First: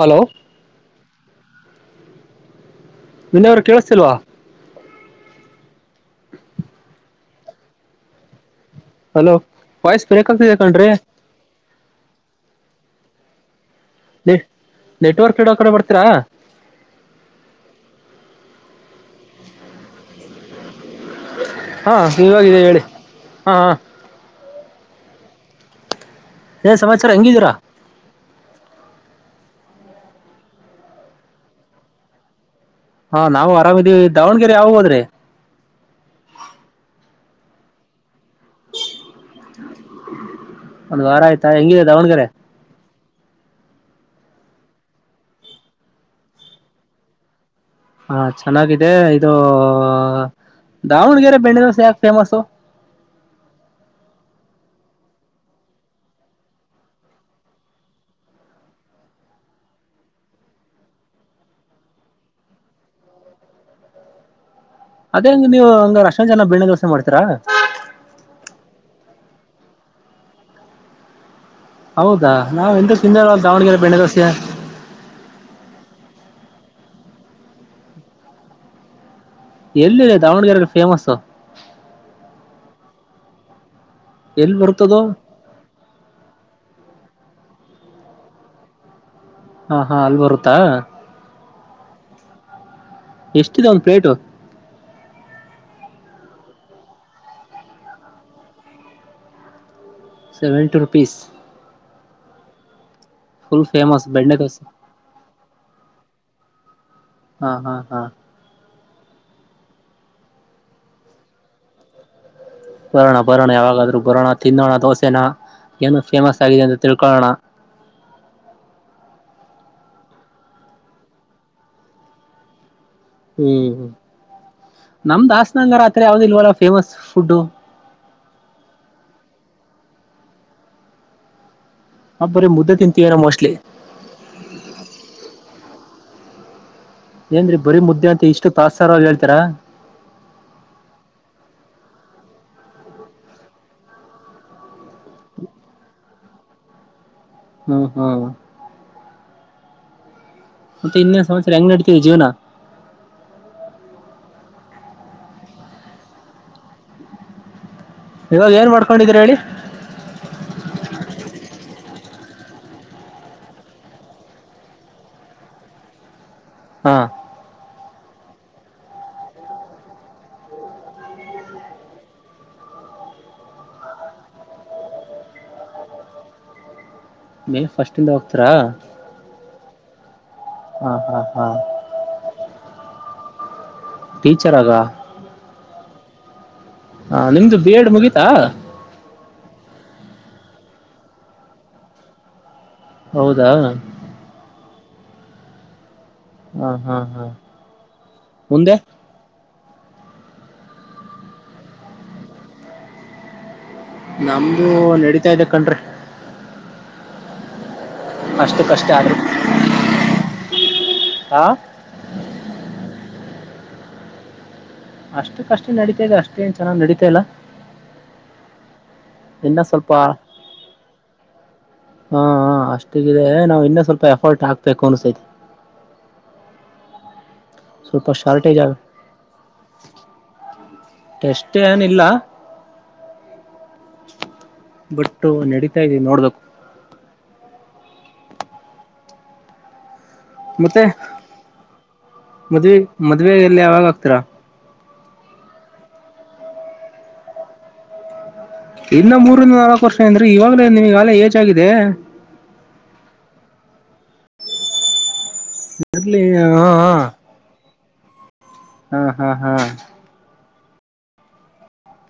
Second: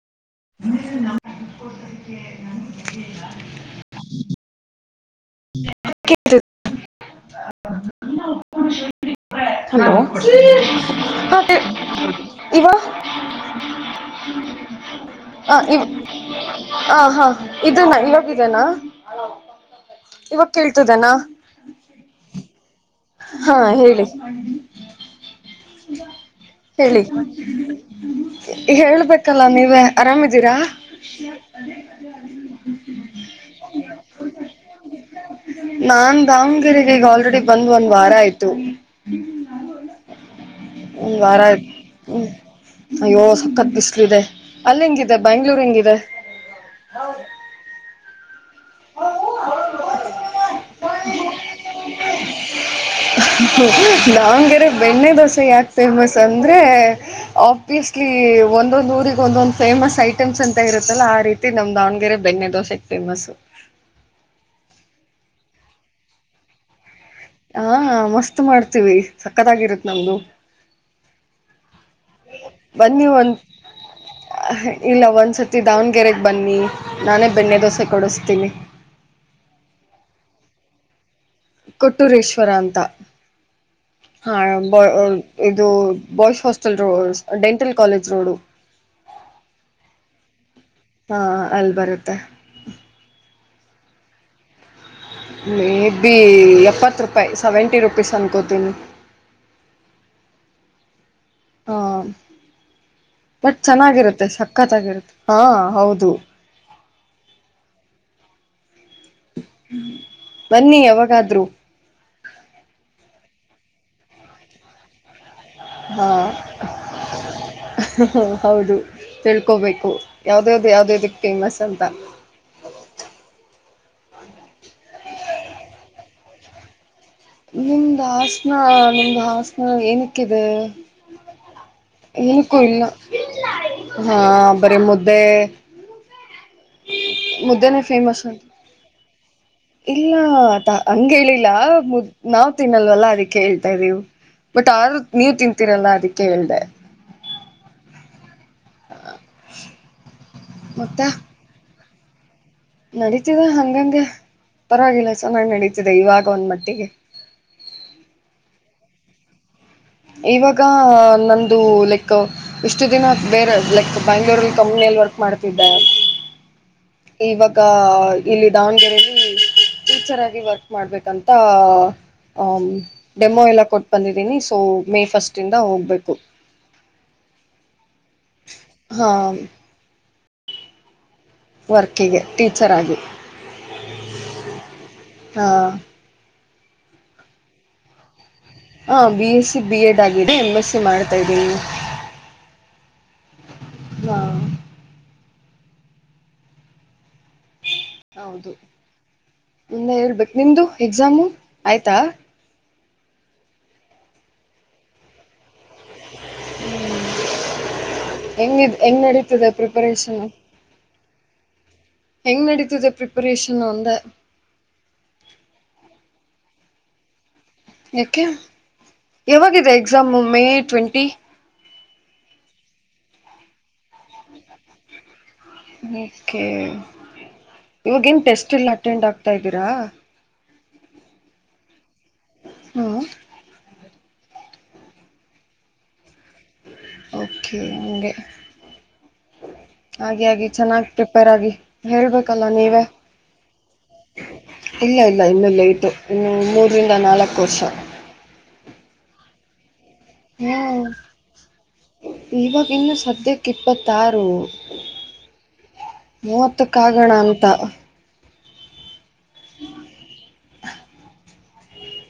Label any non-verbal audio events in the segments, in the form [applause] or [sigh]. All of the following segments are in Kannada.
Hello [inaudible] ವಿನಯವರು ಕೇಳಸ್ತಿಲ್ವಾ [inaudible] hello hello voice break ಆಗ್ತಿದೆ ಕಣ್ರಿ ಇವ [inaudible] ನೆಟ್ವರ್ಕ್ ಇಡೋ ಹ ಕಡೆ ಇದು ಬರ್ತೀರಾ ಹ ಹಾ ಇದ [unintelligible] ಹನಾ ಇವಾಗ ಕೇಳ್ತದನಾ ಹಾ ಇವಾಗಿದೆ ಹೇಳಿ ಹಾ ಹೇಳಿ ಏನ್ ಹೇಳಿ ಸಮಾಚಾರ ಹೆಂಗಿದ್ದೀರಾ ಹೇಳ್ಬೇಕಲ್ಲ ನೀವು ಆರಾಮ್ದೀರಾ ಹಾ ನಾವು ಆರಾಮಿದೀವಿ ದಾವಣಗೆರೆ ಯಾವಗ ಹೋದ್ರಿ ನಾನ್ ದಾವಣಗೆರೆಗೆ ಈಗ ಆಲ್ರೆಡಿ ಬಂದ ಒಂದ್ ವಾರ ಆಯತು ಒಂದ್ ಈ ವಾರ ಆಯ್ತಾ ಹೆಂಗಿದೆ ಹ್ಮ ದಾವಣಗೆರೆ ಅಯ್ಯೋ ಸಖತ್ ಬಿಸ್ಲಿದೆ ಅಲ್ಲಿ ಹೆಂಗಿದೆ ಬ್ಯಾಂಗ್ಳೂರ್ ಹೆಂಗಿದೆ ಹಾ ಚೆನ್ನಾಗಿದೆ ಇದು ದಾವಣಗೆರೆ ಬೆಣ್ಣೆ ದೋಸೆ ಫೇಮಸ್ ದಾವಣಗೆರೆ ಬೆಣ್ಣೆ ದೋಸೆ ಯಾಕೆ ಫೇಮಸ್ ಅಂದ್ರೆ ಆಬ್ವಿಯಸ್ಲಿ ಈ ಒಂದೊಂದು ಊರಿಗೆ ಒಂದೊಂದಂದು ಫೇಮಸ್ ಐಟಮ್ಸ್ ಅಂತ ಇರುತ್ತಲ್ಲ ಆ ರೀತಿ ನಮ್ ದಾವಣಗೆರೆ ಬೆಣ್ಣೆ ದೋಸೆೆಗೆ ಫೇಮಸ್ ಹೊಸು ಹ ಅದೇಂಗ ನೀವು ಒಂಗ ಅಶ ಜನ ಬೆದ ಹಾ ಮಸ್ತ್ ಮಾಡ್ತೀವಿ ಸಕ್ಕತ್ಗಿರುತ್ ನಮ್ದು ಹೌದಾ ನಾವು ಎಂತ ಬನ್ನಿ ತಿಂದಿರಲ್ಲ ಒಂದ ದಾವಣಗೆರೆ ಬೆಣ್ಣೆ ದೋಸೆ ಇಲ್ಲ ಒಂದ್ಸತಿ ದಾವಣಗೆರೆ ಬನ್ನಿ ನಾನೇ ಬೆಣ್ಣೆ ದೋಸೆ ಕೊಡಿಸ್ತೀನಿ ಎಲ್ಲ ದಾವಣಗೆರೆಡೆ ಫೇಮಸ್ ಕೊಟ್ಟೂರೇಶ್ವರ ಅಂತ ಹಾ ಎಲ್ಲಿ ಬರುತ್ತದು ಇದು boys hostel dental college road ಹಾ ಹಾ ಅಲ್ಲಿ ಬರುತ್ತಾ ಅಲ್ಬರುತ್ತೆ ಎಷ್ಟಿದೆ ಒಂದು ಪ್ಲೇಟು ಮೇಬ ಬಿ ಎಪ್ಪತ್ತು ರೂಪಾಯಿ ಸೆವೆಂಟಿ ರುಪೀಸ್ ಅನ್ಕೋತೀನಿ ಸೆವೆಂಟಿ ರು ಪಿಸಸ್ ಹಾ ಬಟ್ ಫುಲ್ ಫೇಮಸ್ ಚೆನ್ನಾಗಿರುತ್ತೆ ಬೆಣ್ಣೆ ದೋಸೆ ಸಕ್ಕತ್ತಾಗಿರುತ್ತೆ ಹಾ ಹೌದು ಹಾ ಹಾ ಹಾ ಬನ್ನಿ ಯಾವಾಗಾದ್ರು ಬರೋಣ ಬರೋಣ ಯಾವಾಗಾದ್ರೂ ಬರೋಣ ತಿನ್ನೋಣ ದೋಸೆನಾ ಹಾ ಹೌದು ತಿಳ್ ಕಕೋಬೇಕು ಯಾವ್ದ ಯಾವ್ದು ಯಾವ್ದೇದಕ್ ಫೇಮಸ್ ಅಂತ ಹ್ಮ್ ಹ್ಮ್ ನಮ್ದಾಸ್ನಂಗರತ್ರ ಯಾವ್ದ ಇಲ್ವಲ್ಲ ಫೇಮಸ್ ಫುಡ್ ನಿಮ್ದ ಹಾಸನ ನಿಮ್ದ ಹಾಸನ ಏನಕ್ಕಿದೆ ನಾವ್ ಬರೀ ಬಲ್ಕುಲ್ ಮುದ್ದೆ ತಿಂತೀವೇನೋ ಮೋಸ್ಟ್ಲಿ ಹಾ ಬರಿ ಮುದ್ದೆ ಏನ್ರೀ ಬರೀ ಮುದ್ದೆನೇ ಮುದ್ದೆ ಫೇಮಸ್ ಅಂತ ಇಷ್ಟು ತಾಸಸ್ತಾರ ಹೇಳ್ತಾರಾ ಇಲ್ಲ ಹಂಗ ಹೇಳಿಲ್ಲ ಮುದ್ ನಾವ್ ತಿನ್ನಲ್ವಲ್ಲ ಅದಿಕ್ಕೆ ಹೇಳ್ತಾ ಇದ್ದೀವು ಬಟ್ ಆ ನೀವ್ ತಿನ್ಂತೀರಲ್ಲ ಅದಿಕ್ಕೆ ಅದಕ್ಕೆ ಹೇಳಿದೆ ಹ್ಮ್ ಹ್ಮ್ ಹ ಮತ್ತೆ ಇನ್ನೇ ಸಂತ್ಸರ ಹೆಂಗ್ ನಡತಿದೆ ಜೀವನ ನಡೀತಿದೆ ಹಂಗಂಗೆ ಪರವಾಗಿಲ್ಲ ಚನ್ನ ನಡೀತಿದೆ ಇವಾಗ ಒಂದ್ ಮಟ್ಟಿಗೆ ಇವಾಗ ಏನ್ ಮಾಡ್ಕೊಂಡಿದೀ್ರಿ ಹೇಳಿ ಇವಾಗ ನಂದು ಲೈಕ್ ಇಷ್ಟು ದಿನ ಬೇರೆ ಲೈಕ್ ಬ್ಯಾಂಗ್ಳೂರ್ಲ್ಲಿ ಕಮ್ಮಿ ವರ್ಕ್ ಮಾಡ್ತಿದ್ದ [inaudible] ಇವಾಗ ಇಲ್ಲಿ ದಾವಣಗೆರೆಯಲ್ಲಿ ಟೀಚರ್ ಆಗಿ ವರ್ಕ್ ಮಾಡ್ಬೇಕಂತ ಹ ಡೆಮೊ ಎಲ್ಲ ಕೊಟ್ಟು ಬಂದಿದ್ದೀನಿ ಸೊ ಮೇ ಫಸ್ಟ್ ಇಂದ ಹೋಗ್ಬೇಕು ಮೇ ಫಸ್ಟಿಂದ ಹೋಗ್ತರಾ ಹಾ ಹ್ಮ ಹಾ ವರ್ಕಿಗೆ ಟೀಚರ್ ಆಗಿ ಟೀಚರ್ ಆಗ ಹಾ ಹಾ ನಿಮ್ದು ಬಿ ಎಡ್ ಮುಗೀತಾ ಹಾಂ ಬಿ ಎಸ್ಸ ಬಿ ಎಡ್ ಆಗಿದೆ ಎಂ ಎಸ್ಸ ಮಾಡ್ತಾ್ದೀಿ ಹೌದಾ ಹ್ಮ ಹ್ಮ್ ಹ್ಮ್ ಹೌದು ಮುಂದೆ ಹೇಳ್ಬೇಕು ನಿಮ್ದು ಎಕ್ಸಾಮು ಆಯ್ತಾ ನಮ್ದು ನಡೀಿತಾ ಇ್ದ ಕಣ್ರಿ ಹ್ಮ್ ಹೆಂಗ ಅಷ್ಟು ಕಷ್ಟ ಹೆಂಗ್ ಆದ್ರೂ ನಡೀತದೆ ಪ್ರಿಪರೇಷನ್ ಆ ಹೆಂಗ್ ನಡೀತಿದೆ ಪ್ರಿಪರೇಷನ್ ಅಂದ ಅಷ್ಟ ಕಷ್ಟ ನಡಿತಾ ಇದೆ ಅಷ್ಟೇ ಏನ್ ಚೆನ್ನಾಗ್ ನಡಿತಾ ಇಲ್ಲಾ ಯಾಕೆ ಇನ್ನ ಯಾವಾಗಿದೆ ಸ್ವಲ್ಪ ಹಾ ಎಕ್ಸಾಮ್ ಮೇ ಟ್ವೆಂಟಿ ಹಾ ಅಷ್ಟಗಿದೆ ನಾವ್ ಇನ್ನ ಸ್ವಲ್ಪ ಎಫರ್ಟ್ ಹಾಕ್ಬೇಕು ಅನ್ಸೈತಿ ರೆ ಸ್ವಲ್ಪ ಇವಾಗೇನ್ ಟೆಸ್ಟ್ ಶಾರ್ಟೇಜ್ ಎಲ್ಲ ಆಗ ಅಟೆಂಡ್ ಆಗ್ತಾ ಇದ್ದೀರಾ ಟೆಸ್ಟ್ ಏನಿಲ್ಲ ಹ್ಞೂ ಬಟ್ ನಡೀತಾ ಇದವಿ ನೋಡ್ದಕ್ು ಓಕೆ ಹಗೆ ಹಾಗೆ ಹಾಗೆ ಮತ್ತೆ ಚೆನ್ನಾಗಿ ಪ್ರಿಪೇರ್ ಆಗಿ ಹೇಳ್ಬೇಕಲ್ಲ ಮದ್ವೆ ನೀವೇ ಮದ್ವೆ ಎಲ್ಲಿ ಯಾವಾಗ ಆಗ್ತೀರಾ ಇಲ್ಲ ಇಲ್ಲ ಇನ್ನು ಲೇಟು ಇನ್ನು ಮೂರರಿಂದ ನಾಲ್ಕು ವರ್ಷ ಇನ್ನ ಮೂರುಂದ ನಾಲ್ಕು ವರ್ಷ ಅಂದ್ರಿ ಹ್ಞೂ ಇವಾಗ್ಲೇ ನಿಮಗಾಲ ಏಜ ಆಾಗಿದೆ ತಾರು ಇರ್ಲಿ ಹಾ ಹಾ. ಮೂವತ್ತಕ್ಕಾಗಣ ಅಂತ ಹ್ಮ್ ಹ್ಮ್ ಹ್ಮ್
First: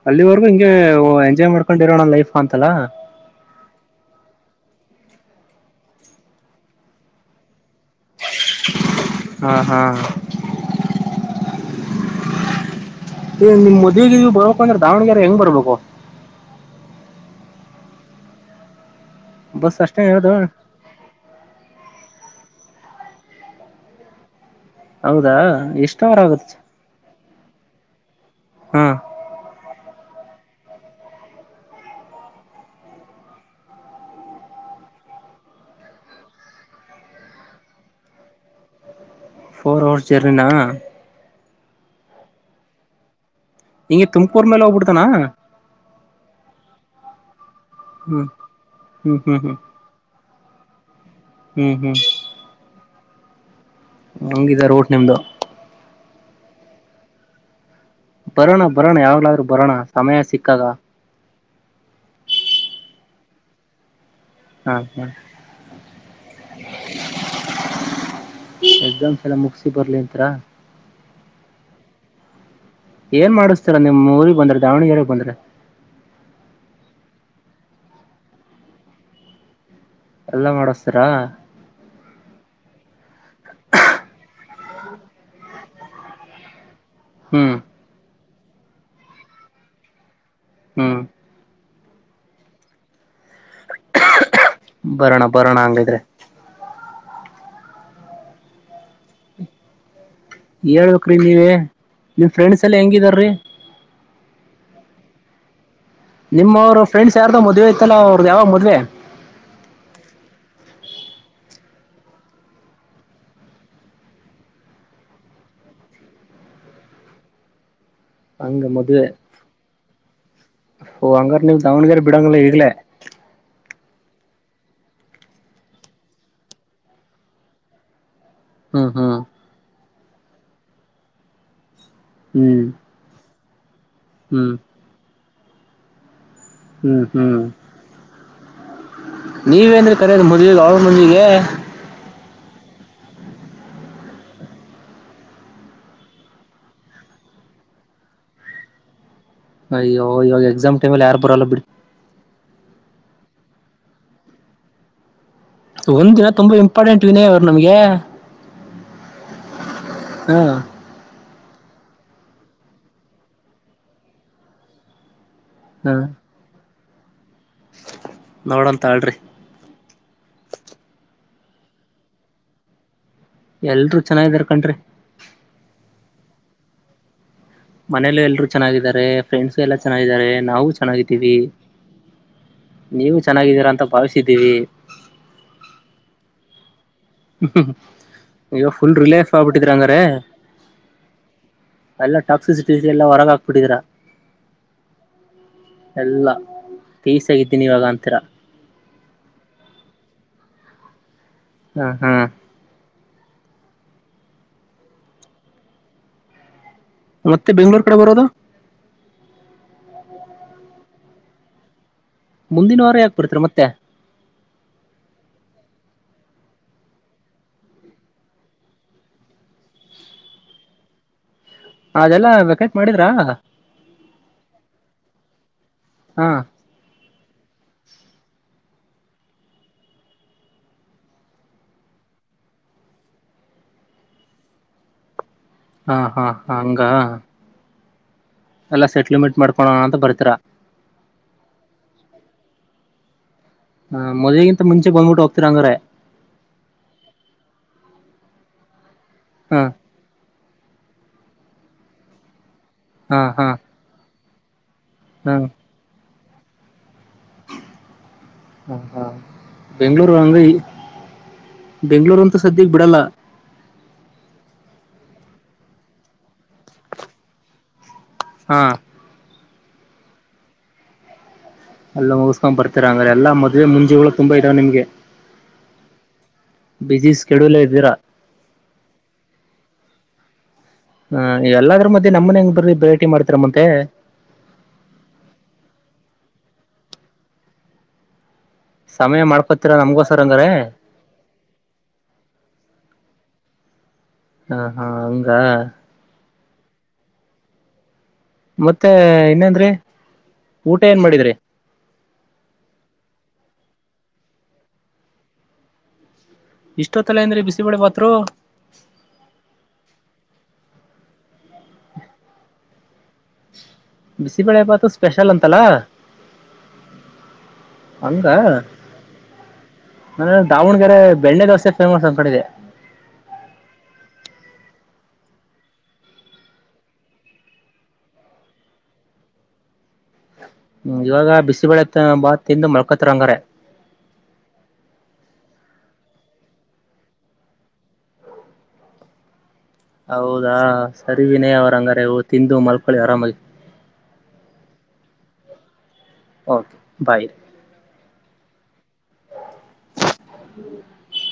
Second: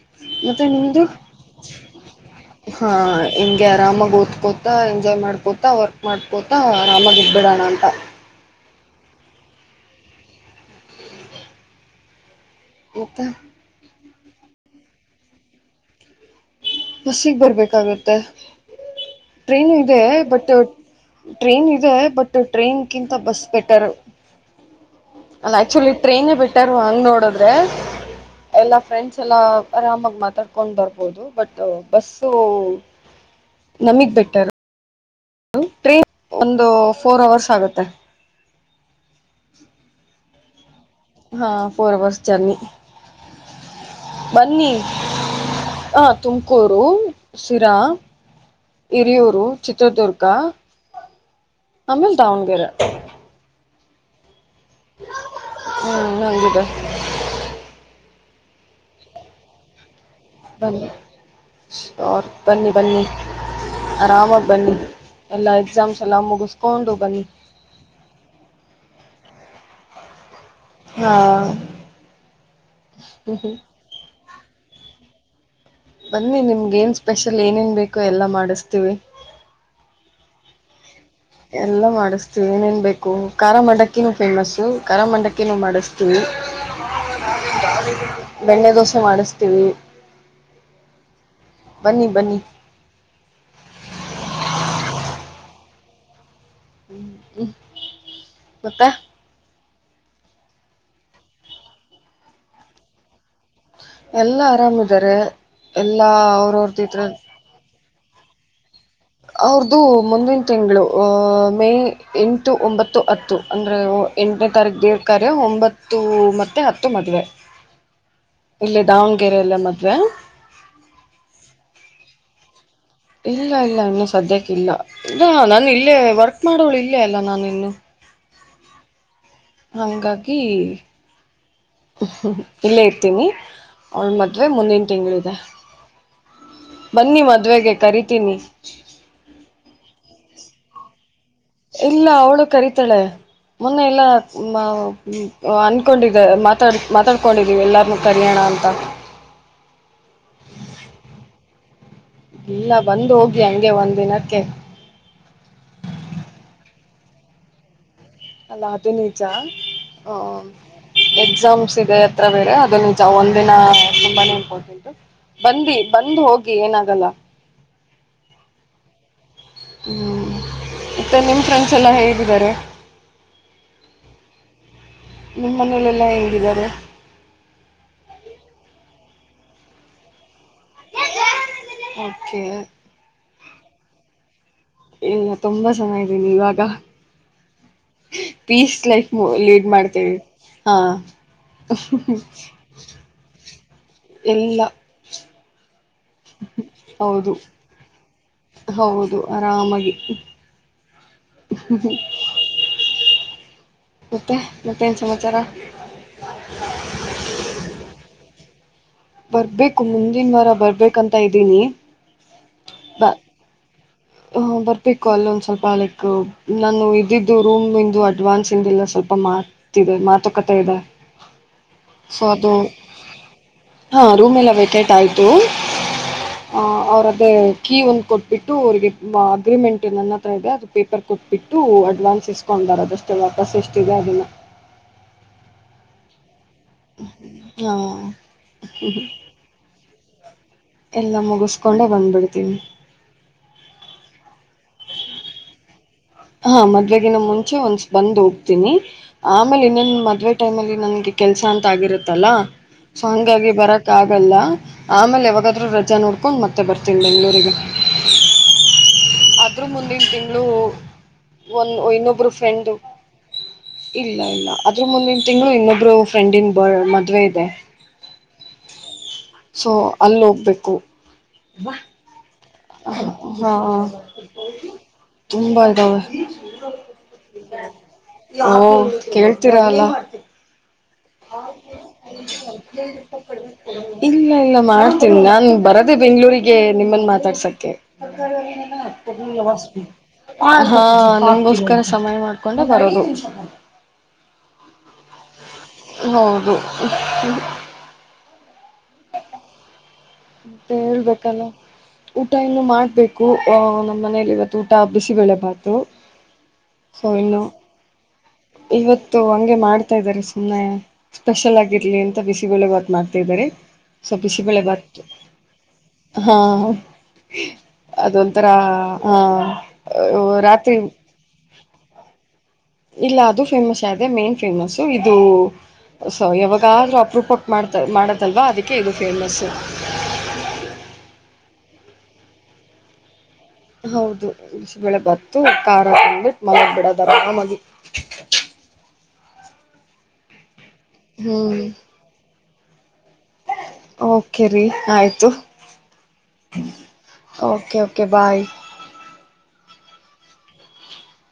ಅಲ್ಲಿವರೆಗೂ ಮತ್ತೆ ಹಿಂಗೆ ನಿಮ್ದು ಎಂಜಾಯ್ ಮಾಡ್ಕೊಂಡಿರೋಣ ಲೈಫ್ ಅಂತಲ್ಲ ಹಾ ನಿಮ್ಗೆ ಆರಾಮಾಗಿ ಓದ್ಕೋ ಾ ಎಂಜಾಯ್ ಮಾಡ್ಕೋತಾ ವರ್ಕ್ ಮಾಡ್ಕೋತಾ ಆರಾಮಾಗ ಇದಬಿಡೋಣ ಅಂತ ಹಾ ಹಾ ಮತ್ತೆ ನಿಮ್ ಮದುವೆಗೆ ಇವು ಬರಬೇಕು ಅಂದ್ರೆ ದಾವಣಗೆರೆ ಹೆಂಗ್ ಬರ್ಬೇಕು ಬಸ್ಿಗೆ ಬರ್ಬೇಕಾಗತ್ತೆ ಟ್ರೈನು ಬಸ್ ಇದೆ ಅಷ್ಟೇ ಇರೋದು ಬಟ್ ಟ್ರೈನ್ ಇದೆ ಬಟ್ ಟ್ರೈನ್ ಕಿಂತ ಬಸ್ ಬೆಟರ್ ಹೌದಾ ಅಲ್ಲ ಆಕ್ಚುಲಿ ಎಷ್ಟ್ ಅವರ್ ಟ್ರೈನೇ ಆಗುತ್ತೆ ಬಿಟ್ಟಾರ ಹಂಗ್ ನೋಡೋದು ಎಲ್ಲಾ ಹಾ ಫ್ರೆಂಡ್ಸ್ ಎಲ್ಲಾ ಆರಾಮ ಮಾತಾಡ್ಕೊಂಡ್ ಬರ್ಬೋದು ಬಟ್ ಬಸ್ಸು ನಮಗ್ ಬೆಟ್ಟರ್ ೌ ಟ್ರೈನ್ ಒಂದು ಫೋರ್ ಅವರ್ಸ್ ಆಗುತ್ತೆ ಫೋರ್ ಅವರ್ಸ್ ಜರ್ನಿನ ಹಾ ಫೋರ್ ಅವವರ್ಸ್ ಜರ್ನಿ ಹಿಂಗೆ ತುಮಕೂರ್ ಮೇಲೆ ಬನ್ನಿ ಹೋಗ್ಬಿಡ್ತಾನ ಹ ತುಮಕೂರು ಸಿರಾ ಹ್ಮ್ ಹ್ಮ್ ಹ್ಮ್ ಹಿರಿಯೂರು ಹ್ಮ್ ಚಿತ್ರದುರ್ಗ ಹ್ಮ್ ಆಮೇಲ್ ತ ಅವಣಗೆರ ಹಂಗಿದಾರ ಊಟ್ ನಿಮ್ದು ಹ ನಂಗದು ಬರೋಣ ಬರೋಣ ಯಾವ್ಲಾದ್ರೂ ಬರೋಣ ಸಮಯ ಸಿಕ್ಕಾಗ ಸರ್ ಬನ್ನಿ ಬನ್ನಿ ಆರಾಮಾಗಿ ಬನ್ನಿ ಹಾ ಹಾ ಎಲ್ಲ ಎಕ್ಸಾಮ್ಸ್ ಎಲ್ಲ ಮುಗಿಸ್ಕೊಂಡು ಬನ್ನಿ ಎಕ್ಸಾಮ್ಸ್ ಎಲ್ಲ ಮುಗಸಿ ಬರ್ಲಿಂತರ ಹಾ ಏನ್ ಹ್ಮ್ ಮಾಡಿಸಸ್ತೀರ ನಿಮ್ ಊರಿಗೆ ಬಂದ್ರ ದಾವಣಗೆರೆಗೆ ಬಂದ್ರ ಬನ್ನಿ ನಿಮ್ಗ ಏನ್ ಸ್ಪೆಷಲ್ ಏನೇನ್ ಬೇಕೋ ಎಲ್ಲಾ ಮಾಡಿಸತೀವಿ ಎಲ್ಲಾ ಮಾಡಿಸ್ತೀರಾ ಎಲ್ಲ ಮಾಡಿಸತ ಏನೇನ್ ಬೇಕು ಖಾರ ಮಂಡಕ್ಕಿನೂ ಫೇಮಸ್ ಖಾರ ಮಂಡಕ್ಕಿನೂ ಮಾಡಿಸ್ತೀವಿ ಹ್ಮ್ ಬೆಣ್ಣೆ ದೋಸೆ ಮಾಡಿಸ್ತೀವಿ ಹ್ಮ್ ಬನ್ನಿ ಬನ್ನಿ ಬರೋಣ ಬರೋಣ ಹಂಗಿದ್ರೆ ಹ್ಮ್್ಮ ಮತ್ತಾ ಹೇಳ್ಬೇಕ್ರಿ ನೀವ ನಿಮ್ ಫ್ರೆಂಡ್ಸ್ ಎಲ್ಲಾ ಹೆಂಗಿದಾರ್ರಿ ಎಲ್ಲಾ ಆರಾಮಿದಾರೆ ನಿಮ್ಮ್್ರ ಫ್ರೆಂಡ್ ಯಾರ್ದು ಮದ್ೆ ಇತ್ತಲ್ಲ ಅವ್ರದ್ದ ಯಾವಾಗ ಮದ್ವೆ ಅವ್ರ್ದು ಮುಂದಿನ ತಿಂಗಳು ಆ ಮೇ ಎಂಟು ಒಂಬತ್ತು ಹತ್ತು ಅಂದ್ರೆ ಎಂಟನೇ ತಾರೀಕ ದೇವ ಕಾರ್ಯ ಒಂಬತ್ತು ಮತ್ತೆ ಹತ್ತು ಮದುವೆ [inaudible] ಹಂಗ ಇಲ್ಲೇ ಮದುವೆ ದಾವಣಗೆರೆಯಲ್ಲೇ ಮದುವೆ ಓ ಹಂಗಾರ ನೀವು ದಾವಣಗೆರೆ ಬಿಡಾಂಗಿಲ್ಲ ಇಲ್ಲ ಇಲ್ಲ ಇನ್ನು ಸದ್ಯಕ್ಕೆ ಇಲ್ಲ ಇಲ್ಲ ನಾನು ಇಲ್ಲೇ ವರ್ಕ್ ಮಾಡೋಳು ಇಲ್ಲೇ ಅಲ್ಲ ನಾನ ಇನ್ನು ಹ್ಮ್ ಹ್ಮ್ ಹಂಗಾಗಿ ಹ್ಮ್ ಇಲ್ಲೇ ಇರ್ತೀನಿ ಅವಳ ಮದ್ವೆ ಹ್ಮ್ ಮುಂದಿನ ತಿಂಗಳಿದೆ ಹ್ಮ್ ಬನ್ನಿ ಹ್ಮ್ ಮದುವೆಗೆ ಕರಿತೀನಿ ನೀವೇಂದ್ರಿ ಕರೆಯೋದು ಅವ್ರ ಮದ್ವಿಗೆ ಇಲ್ಲ ಅವಳು ಕರೀತಾಳೆ ಮೊನ್ನೆ ಎಲ್ಲ ಅನ್ಕೊಂಡಿದ ಮಾತಾಡ್ ಮಾತಾಡ್ಕೊಂಡಿದೀವಿ ಎಲ್ಲಾರನ್ನು ಕರಿಯೋಣ ಅಂತ ಅಯ್ಯೋ ಇವಾಗ ಎಕ್ಸಾಮ್ ಟೈಮ್ಲ್ಲಿ ಯಾರು ಬರಲ್ಲ ಬಿಡಿ ಇಲ್ಲ ಬಂದು ಹೋಗಿ ಹಂಗೆ ಒಂದ್ ದಿನಕ್ಕೆ ಒಂದ್ ದಿನ ತುಂಬಾ ಇಂಪಾರ್ಟೆಂಟ್ ಈವಾಗ ನಮ್ಗೆ ಇಲ್ಲ ಅದು ನಿಜ ಹ ಎಕ್ಸಾಮ್ ಎಕ್ಸಾಮ್ಸ್ ಇದೆ ಹತ್ರ ಬೇರೆ ಅದು ನಿಜ ಒಂದಿನ ತುಂಬಾನೆ ಇಂಪಾರ್ಟೆಂಟ್ ಬಂದಿ ಹ ಬಂದ್ ಹೋಗಿ ಏನಾಗಲ್ಲ ನೋಡೋಣ ತಲ್ರಿ ಹ್ಮ್ ಮತ್ತೆ ನಿಮ್ ಫ್ರೆಂಡ್ಸ್ ಎಲ್ಲ ಹೇಗಿದ್ದಾರೆ ಎಲ್ರು ಚೆನ್ನಾಗಿದಾರೆ ಕಣ್ರೀ ನಿಮ್ಮ ಮನೆಲಿ ಎಲ್ಲಾ ಹೆೇಂಗಿದ್ದಾರೆ ಮನೇಲ್ಲ ಎಲ್ಲರು ಚೆನ್ನಾಗಿದ್ದಾರೆ ಫ್ರೆಂಡ್ಸ ಎಲ್ಲ ಚೆನ್ನಾಗಿದ್ದಾರೆ ನಾವು ಚೆನ್ನಾಗಿದ್ದೀವಿ ಓಕೆ ನೀವು ಚೆನ್ನಾಗಿದ್ದೀರ ಅಂತ ಭಾವಿಸಿದ್ದೀವಿ ಇಲ್ಲ ತುಂಬಾ ಚೆನ್ನ ಇದ್ದೀನಿ ಇವಾಗ ಹ್ಮ ಈವ peaceful life relief lead ಆಗ್ಬಿಟ್ಟಿದ್ರ ಹಂಗ್ರರೇ ಮಾಡ್ತೇವಿ ಹಾ ಎಲ್ಲ ಟಾಕ್ಸಿಸಿಟ ಎಲ್ಲ ಹೊರಗೆ ಹಾಕಿ ಎಲ್ಲಾ ಎಲ್ಲ ಪೀಸ್ ಆಗಿದ್ದೀನಿ ಇವಾಗ ಅಂತ ಹೌದು ಆರಾಮಾಗಿ ಹಾ ಹಾ ಮತ್ತೆ ಮತ್ತೆ ಏನ್ ಸಮಾಚಾರ ಮತ್ತೆ ಬೆಂಗಳೂರು ಕಡೆ ಬರೋದು ಬರ್ಬೇಕು ಮುಂದಿನ ವಾರ ಬರ್ಬೇಕಂತ ಇದ್ದೀನಿ ಮುಂದಿನ ವಾರ ಯಾಕ ಬರ್ತೀರಾ ಮತ್ತೆ ಹ ಬರ್ಬೇಕು ಅಲ್ಲೊಂದ್ ಸ್ವಲ್ಪ ಲೈಕ್ ನಾನು ಇದಿದ್ದು ರೂಮ್ ಇಂದು ಅಡ್ವಾನ್ಸ್ ಹಿಂದಿದ್ದು ಸ್ವಲ್ಪ ಸ್ವಲ್ಪ ಮಾತ್ ಮಾತು ಕಥೆ ಇದೆ ಹ [inaudible] ಸೊ ಅದು ಹ ರೂಮ್ ಎಲ್ಲ ವೇಕೆಂಟ್ ಆಯ್ತು ಹಾ ಅವ್ರದ್ದೇ ಕೀ ಒಂದು ಕೊಟ್ಬಿಟ್ಟು ಅವ್ರಿಗೆ ಅಗ್ರಿಮೆಂಟ್ ನನ್ನ ಹತ್ರ ಇದೆ ಅದು ಪೇಪರ್ ಕೊಟ್ಬಿಟ್ಟು ಅಡ್ವಾನ್ಸ್ ಇಸ್ಕೊಂದು ಬರೋದು ಅದಷ್ಟೇ ವಾಪಸ್ ಎಸ್ಟ್ ಇದೆ ಅದನ್ನ ಹಾ ಹಾ ಹಂಗ ಹಾ ಎಲ್ಲಾ ಸೆಟ್ಲ್ಮೆಂಟ್ ಮಾಡಿಕೊಳೋಣ ಅಂತ ಬರ್ತೀರಾ ಎಲ್ಲ ಮುಗಿಸಕೊಂಡು ಬಂದ್ಬಿಡ್ತೀನಿ ಹಾ ಮದುವೆಗೀನ ಮುಂಚೆ ಬಂದ್ಬಿಟ್ಟು ಹೋಗ್ತಿರಾ ಅಂಗರೇ ಹಾ ಮದ್ವೆಗ ನ ಮುಂಚೆ ಒಂದ್ ಬಂದ್ ಹೋಗ್ತೀನಿ ಹಾ ಆಮೇಲೆ ಇನ್ನೊಂದು ಮದ್ವೆ ಟೈಮ್ಲ್ ನನ್ಗೆ ಕೆಲ್ಸ ಅಂತ ಆಗಿರತ್ತಲ್ಲ ಸೊ ಹಾ ಹಾ ಹಂಗಾಗಿ ಬರಕ್ ಆಗಲ್ಲ ಆಮೇಲೆ ಹಾ ಯಾವಾಗಾದ್ರೂ ರಜೆಾ ನೋಡ್ಕೊಂಡು ಮತ್ತೆ ಬರ್ತೀನಿ ಬೆಂಗ್ಳೂರಿಗೆ ಹಾ ಹಾ ಅದರ ಮುಂದಿನ ಬೆಂಗಳೂರು ಹಂಗ ತಿಂಗಳು ಈ- ಒಂದು ಬೆಂಗಳೂರು ಇನ್ನೊಬ್ಬರು ಅಂತೂ ಸದ್ಯಕ್ಕೆ ಫ್ರೆಂಡು ಬಿಡಲ್ಲ ಇಲ್ಲ ಇಲ್ಲ ಆದದ್ರ ಮುಂದಿನ ತಿಂಗಳು ಇನ್ನೊಬ್ರು ಫ್ರೆಂಡನ್ ಬ ಮದ್ವೆ ಇದೆ ಹಾ ಸೊ ಅಲ್ಲ ಹೋಗ್ಬೇಕು ಅಲೂಸ್ ಹಾ ಹಾ ಇದಾವೆ ನಿಮ್ಗೆ ತುಂಬ ಇಧ್ವೇ ಬಿಸಿ ಸ್ಕೆಡ್ಯೂಲ್ ಇದ್ದೀರಾ ಹೂ ಕೇಳ್ತೀರ ಅಲ್ಲ ಆ, ಎಲ್ಲಾದ್ರ ಮಧ್ಯೆ ನಮ್ಮನೆ ಹೆಂಗ್ ಬರ್ರಿ ಭೇಟಿ ಮಾಡ್ತೀರಾ ಮತ್ತೆ ಇಲ್ಲ ಇಲ್ಲ ಮಾಡ್ತೇನಿ ನಾನ್ ಬರದೆ ಬೆಂಗ್ಳೂರಿಗೆ ಹಗೆ ನಿಮ್ಮನ್ ಮಾತಾಡ್ಸಕ್ಕೆ ಸಮಯ ಮಾಡ್ಕೊತೀರಾ ನಮ್ಗೋಸ್ಕರ ಹಂಗಾರೆ ಹಾ ನಮಸ್ತೆ ನಮಗೊಸಕರ ಸಮಯ ಮಾಡ್ಕೊಂಡ ಹೌದು ಹಾ ಹಾ ಹಂಗ ಹೌದು ಮತ್ತೆ ಇನ್ನೇಂದ್ರಿ ಮತ್ತೆ ಊಟ ಏನ್ ಮಾಡಿದ್ರಿ ಹೇಳ್ಬೇಕಲ್ಲ ಊಟ ಇನ್ನು ಮಾಡ್ಬೇಕು ಆಹ ನಮ್ಮ್ ಮನೇಯಲ್ಲಿ ಇವತ್ತು ಊಟ ಬಿಸಿಬಳೆ ಭಾತು ಇಷ್ಟೊತ್ತಲ ಅಂದ್ರೆ ಬಿಸಿಬಳೆ ಬಾತ್ ಇವತ್ತು ಹಂಗೆ ಮಾಡ್ತಾ ಇದಾರೆ ಸುಮ್ಮ್ನೆ ಸ್ಪೆಷಲ್ ಆಗಿರ್ಲಿ ಅಂತ ಬಿಸಿ ಬೆಳ ಬಾತ್ ಮಾಡ್ತಾರೆ ಸ್ವಲ್ಪ ಬಿಸಿಬೇಳೆ ಬೆಳೆ ಭಾತು ಬತು ಸ್ಪೆಷಲ್ ಅಂತಲ್ಲ ಹಾ ಹಂಗ ಅದೊಂಥರ ಹ ನಾನು ರಾತ್ರಿ ದಾವಣಗೆರೆ ಬೆಣ್ಣೆ ದೋಸೆ ಫೇಮಸ್ ಅಂತ ಕಡೆ ಇದೆ [unintelligible] ಇಲ್ಲ ಅದು ಫೇಮಸ್ ಅದೆ ಮೇನ್ ಫೇಮಸ್ ಇದು ಸೊ ಯಾವಾಗಾದ್ರೂ ಅಪ್ರೂಪಕ್ ಮಾಡ್ತ ಮಾಡದಲ್ವಾ ಅದಕ್ಕೆ ಇದು ಫೇಮಸ್ ಹ್ಮ್ ಇವಾಗ ಬಿಸಿಬಳೆಬಾತ್ ತಿಂದು ಮಲ್ಕೋತಿರಾಹಗೆ ಹೌದು ಬಿಸಿ ಬೇಳೆ ಬತ್ತು ಖಾರ ತಿಂದ್ಬಿಟ್ಟು ಮಲಗ್ ಬಿಡೋದಾರ ಆರಾಮಾಗಿ [inaudible] ಹೌದಾ ಸರಿ ವಿನಯ ಹ್ಮ್ ಅವರಂಗಾರೆ ತಿಂದು ಮಲ್ಕೊಳ್ಳಿ ಆರಾಮಾಗಿ ಓಕೆ ರರಿ ಆಯ್ತು ಓಕೆ ಬಾಯ್ ಓಕೆ ಓಕೆ ಬಾಯ್ [inaudible]